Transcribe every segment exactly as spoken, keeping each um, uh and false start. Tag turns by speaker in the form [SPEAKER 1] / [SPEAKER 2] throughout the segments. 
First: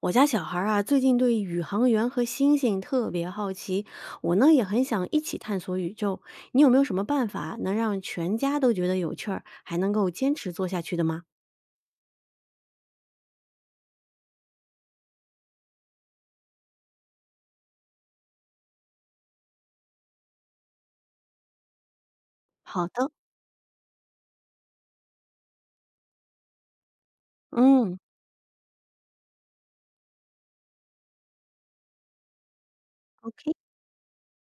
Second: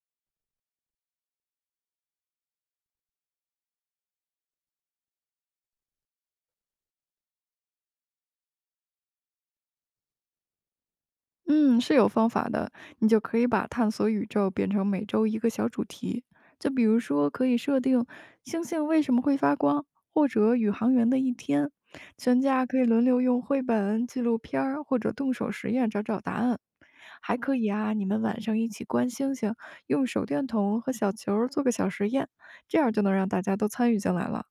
[SPEAKER 1] 我家小孩儿啊，最近对宇航员和星星特别好奇，我呢也很想一起探索宇宙。你有没有什么办法能让全家都觉得有趣儿，还能够坚持做下去的吗？
[SPEAKER 2] 嗯，是有方法的。你就可以把探索宇宙变成每周一个小主题，就比如说可以设定星星为什么会发光，或者宇航员的一天。全家可以
[SPEAKER 1] 好
[SPEAKER 2] 轮
[SPEAKER 1] 的，
[SPEAKER 2] 流用绘本、纪录片儿或者动手实验找找答案。还可以啊，
[SPEAKER 1] 嗯
[SPEAKER 2] 你们晚上一起观星星，用手电筒和小球儿做个小实验，这样就能让大
[SPEAKER 1] ，O K。
[SPEAKER 2] 家都参与进来了。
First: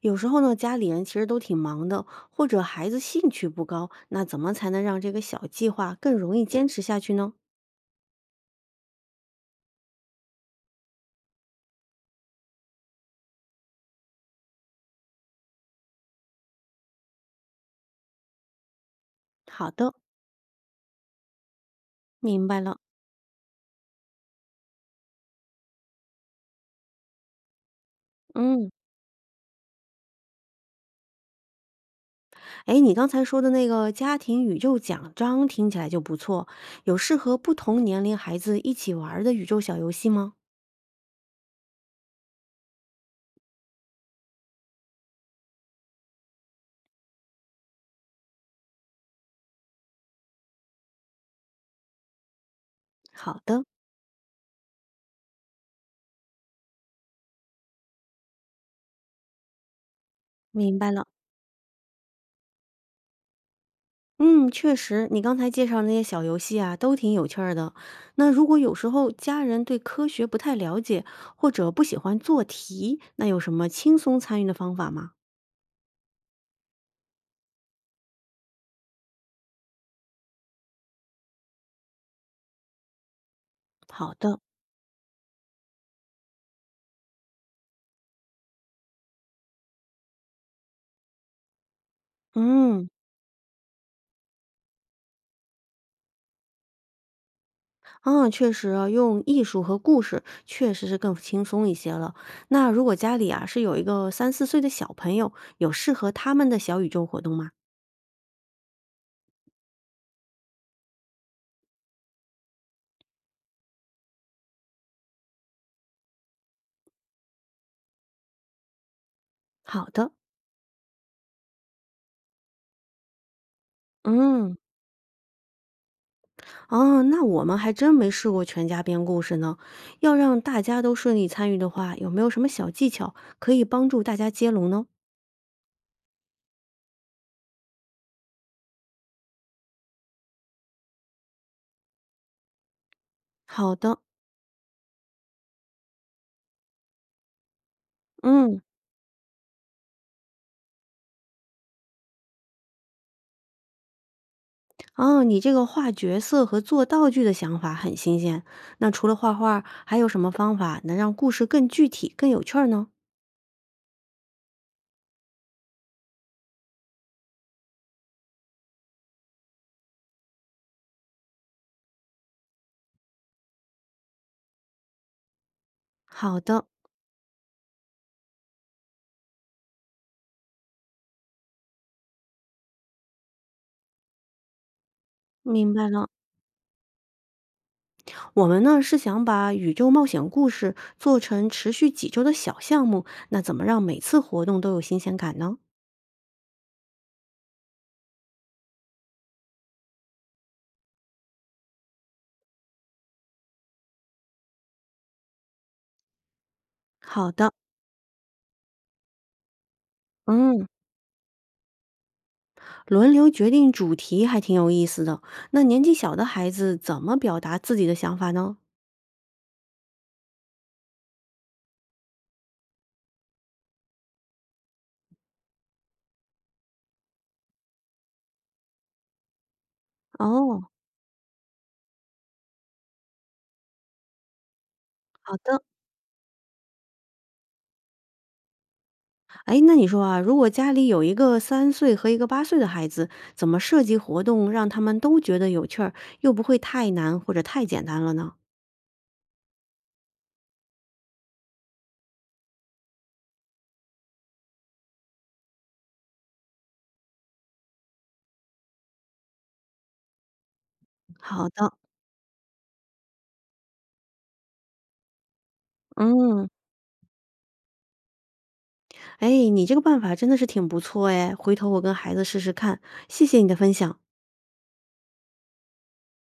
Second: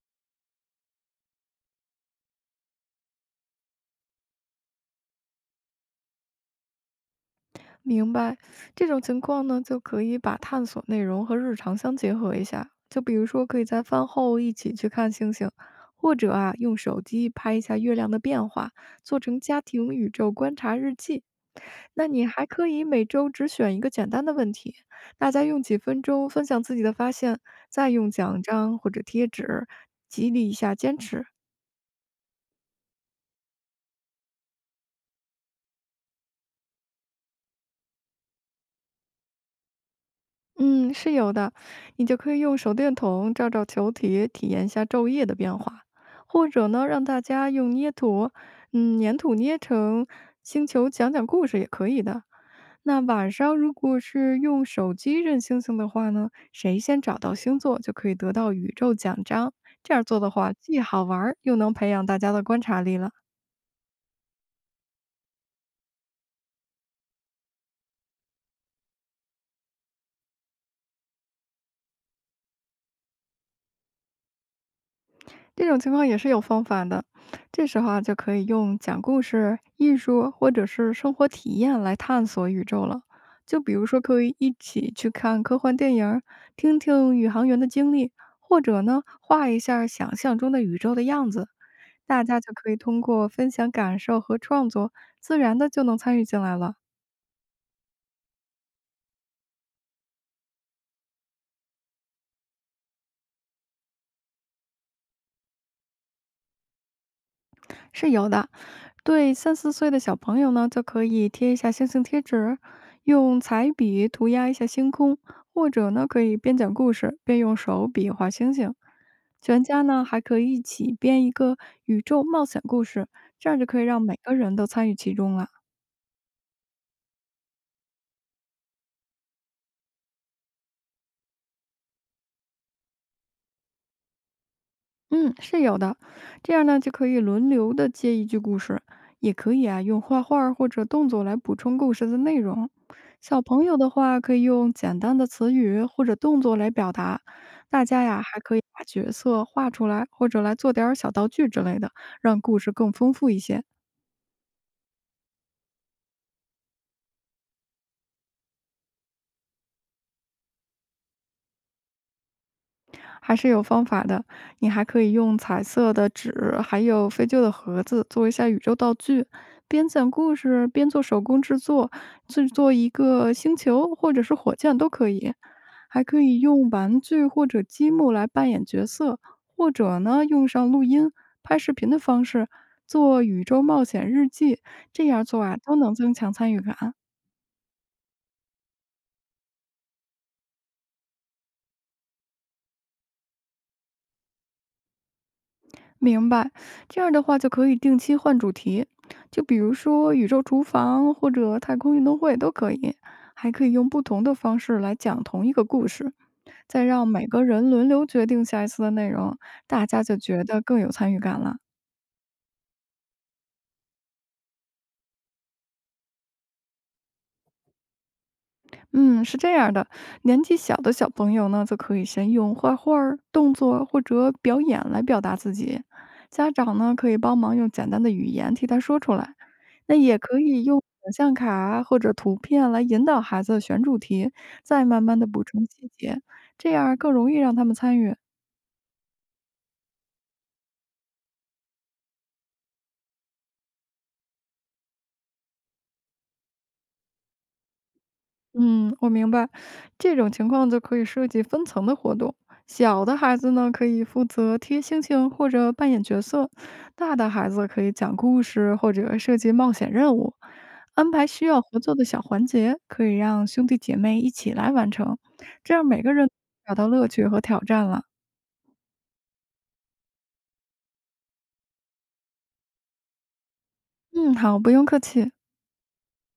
[SPEAKER 1] 有时候呢，家里人其实都挺忙的，或者孩子兴趣不高，那怎么才能让这个小计划更容易坚持下去呢？
[SPEAKER 2] 明白，这种情况呢，就可以把探索内容和日常相结合一下。就比如说，可以在饭后一起去看星星，或者啊，用手机拍一下月亮的变化，做成家
[SPEAKER 1] 好
[SPEAKER 2] 庭
[SPEAKER 1] 的，
[SPEAKER 2] 宇宙观察日记。那你
[SPEAKER 1] 明
[SPEAKER 2] 还
[SPEAKER 1] 白
[SPEAKER 2] 可
[SPEAKER 1] 了。
[SPEAKER 2] 以每周只选一个简单的问题，大家用几分钟分享自己的发现，再用奖
[SPEAKER 1] 嗯。
[SPEAKER 2] 章或者贴纸激励一下坚持。
[SPEAKER 1] 哎，你刚才说的那个家庭宇宙奖章听起来就不错，有适合不同年龄孩子一起玩儿的宇宙小游戏吗？
[SPEAKER 2] 嗯，是有的，你就可以用手电筒照照球体，体验一下昼夜的变化，或者呢，让大家用捏土，嗯，粘土捏成星球，讲讲故事也可以的。那晚
[SPEAKER 1] 好
[SPEAKER 2] 上
[SPEAKER 1] 的，
[SPEAKER 2] 如果是用手机认星星的话呢，谁先找到星座就可以得到宇宙奖章。这样做的话，
[SPEAKER 1] 明
[SPEAKER 2] 既
[SPEAKER 1] 白
[SPEAKER 2] 好
[SPEAKER 1] 了。
[SPEAKER 2] 玩儿，又能培养大家的观察力了。
[SPEAKER 1] 嗯，确实，你刚才介绍那些小游戏啊，都挺有趣儿的。那如果有时候家人对科学不太了解，或者不喜欢做题，那有什么轻松参与的方法吗？
[SPEAKER 2] 这种情况也是有方法的，这时候啊就可以用讲故事、艺术或者是生活体验来探索宇宙了。就比如说，
[SPEAKER 1] 好
[SPEAKER 2] 可以
[SPEAKER 1] 的，
[SPEAKER 2] 一起去看科幻电影儿听听宇航员的经历，或者呢画一下想象中的宇宙的样子。大家就可以
[SPEAKER 1] 嗯。
[SPEAKER 2] 通过分享感受和创作，自然的就能参与进来了，
[SPEAKER 1] 嗯，确实啊，用艺术和故事确实是更轻松一些了。那如果家里啊是有一个三四岁的小朋友，有适合他们的小宇宙活动吗？
[SPEAKER 2] 是有的。对三四岁的小朋友呢，就可以贴一下星星贴纸，用彩笔涂鸦一下星空，或者呢，可以边讲故事边用手笔画星星。全家
[SPEAKER 1] 好
[SPEAKER 2] 呢
[SPEAKER 1] 的，
[SPEAKER 2] 还可以一起编一个宇宙冒险故事，这样就可以让每个人
[SPEAKER 1] 嗯，
[SPEAKER 2] 都参与其中了。
[SPEAKER 1] 哦，那我们还真没试过全家编故事呢。要让大家都顺利参与的话，有没有什么小技巧可以帮助大家接龙呢？
[SPEAKER 2] 嗯，是有的。这样呢，就可以轮流的接一句故事，也可以啊用画画儿或者动作来补充故事的内容。小朋
[SPEAKER 1] 好
[SPEAKER 2] 友的
[SPEAKER 1] 的，
[SPEAKER 2] 话，可以用简单的词语或者动作来表达。大家呀，还可
[SPEAKER 1] 嗯，
[SPEAKER 2] 以把角色画出来，或者来做点儿小道具之类的，让故事更丰富一些。
[SPEAKER 1] 哦，你这个画角色和做道具的想法很新鲜。那除了画画，还有什么方法能让故事更具体、更有趣儿呢？
[SPEAKER 2] 还是有方法的。你还可以用彩色的纸，还有废旧的盒子做一下宇宙道具，边讲故事边做手工制作，制作一个星球或者是火箭都可以。还可
[SPEAKER 1] 好
[SPEAKER 2] 以
[SPEAKER 1] 的，
[SPEAKER 2] 用玩具或者积木来扮演角色，或者呢用上录音、拍视频的方式做宇宙冒险日记，这样做啊
[SPEAKER 1] 明
[SPEAKER 2] 都
[SPEAKER 1] 白
[SPEAKER 2] 能
[SPEAKER 1] 了。
[SPEAKER 2] 增强参与感。
[SPEAKER 1] 我们呢是想把宇宙冒险故事做成持续几周的小项目，那怎么让每次活动都有新鲜感呢？
[SPEAKER 2] 明白，这样的话就可以定期换主题，就比如说宇宙厨房或者太空运动会都可以，还可以用不同的方式来讲同一个故事，再让每
[SPEAKER 1] 好
[SPEAKER 2] 个
[SPEAKER 1] 的，
[SPEAKER 2] 人轮流决定下一次的内容，大家就觉得
[SPEAKER 1] 嗯，
[SPEAKER 2] 更有参与感了。
[SPEAKER 1] 轮流决定主题还挺有意思的。那年纪小的孩子怎么表达自己的想法呢？
[SPEAKER 2] 嗯，是这样的，年纪小的小朋友呢，则可以先用画画儿动作或者表演来表达自己。家长呢，可以帮忙用简单的语言替他说出来。那也可以
[SPEAKER 1] 哦，
[SPEAKER 2] 用想象卡啊或者图片来引导孩子选主题，再慢慢的
[SPEAKER 1] 好
[SPEAKER 2] 补
[SPEAKER 1] 的。
[SPEAKER 2] 充细节，这样更容易让他们参与。
[SPEAKER 1] 哎，那你说啊，如果家里有一个三岁和一个八岁的孩子，怎么设计活动让他们都觉得有趣儿，又不会太难或者太简单了呢？
[SPEAKER 2] 嗯，我明白，这种情况就可以设计分层的活动。小的孩子呢，可以负责贴星星或者扮演角色；大的孩子可以讲故事或者设计冒险任务。安排需
[SPEAKER 1] 好
[SPEAKER 2] 要
[SPEAKER 1] 的，
[SPEAKER 2] 合作的小环节，可以让兄弟姐妹一起来完成，这样每个人
[SPEAKER 1] 嗯。
[SPEAKER 2] 找到乐趣和挑战了。
[SPEAKER 1] 哎，你这个办法真的是挺不错哎，回头我跟孩子试试看，谢谢你的分享。
[SPEAKER 2] 嗯，好，不用客气。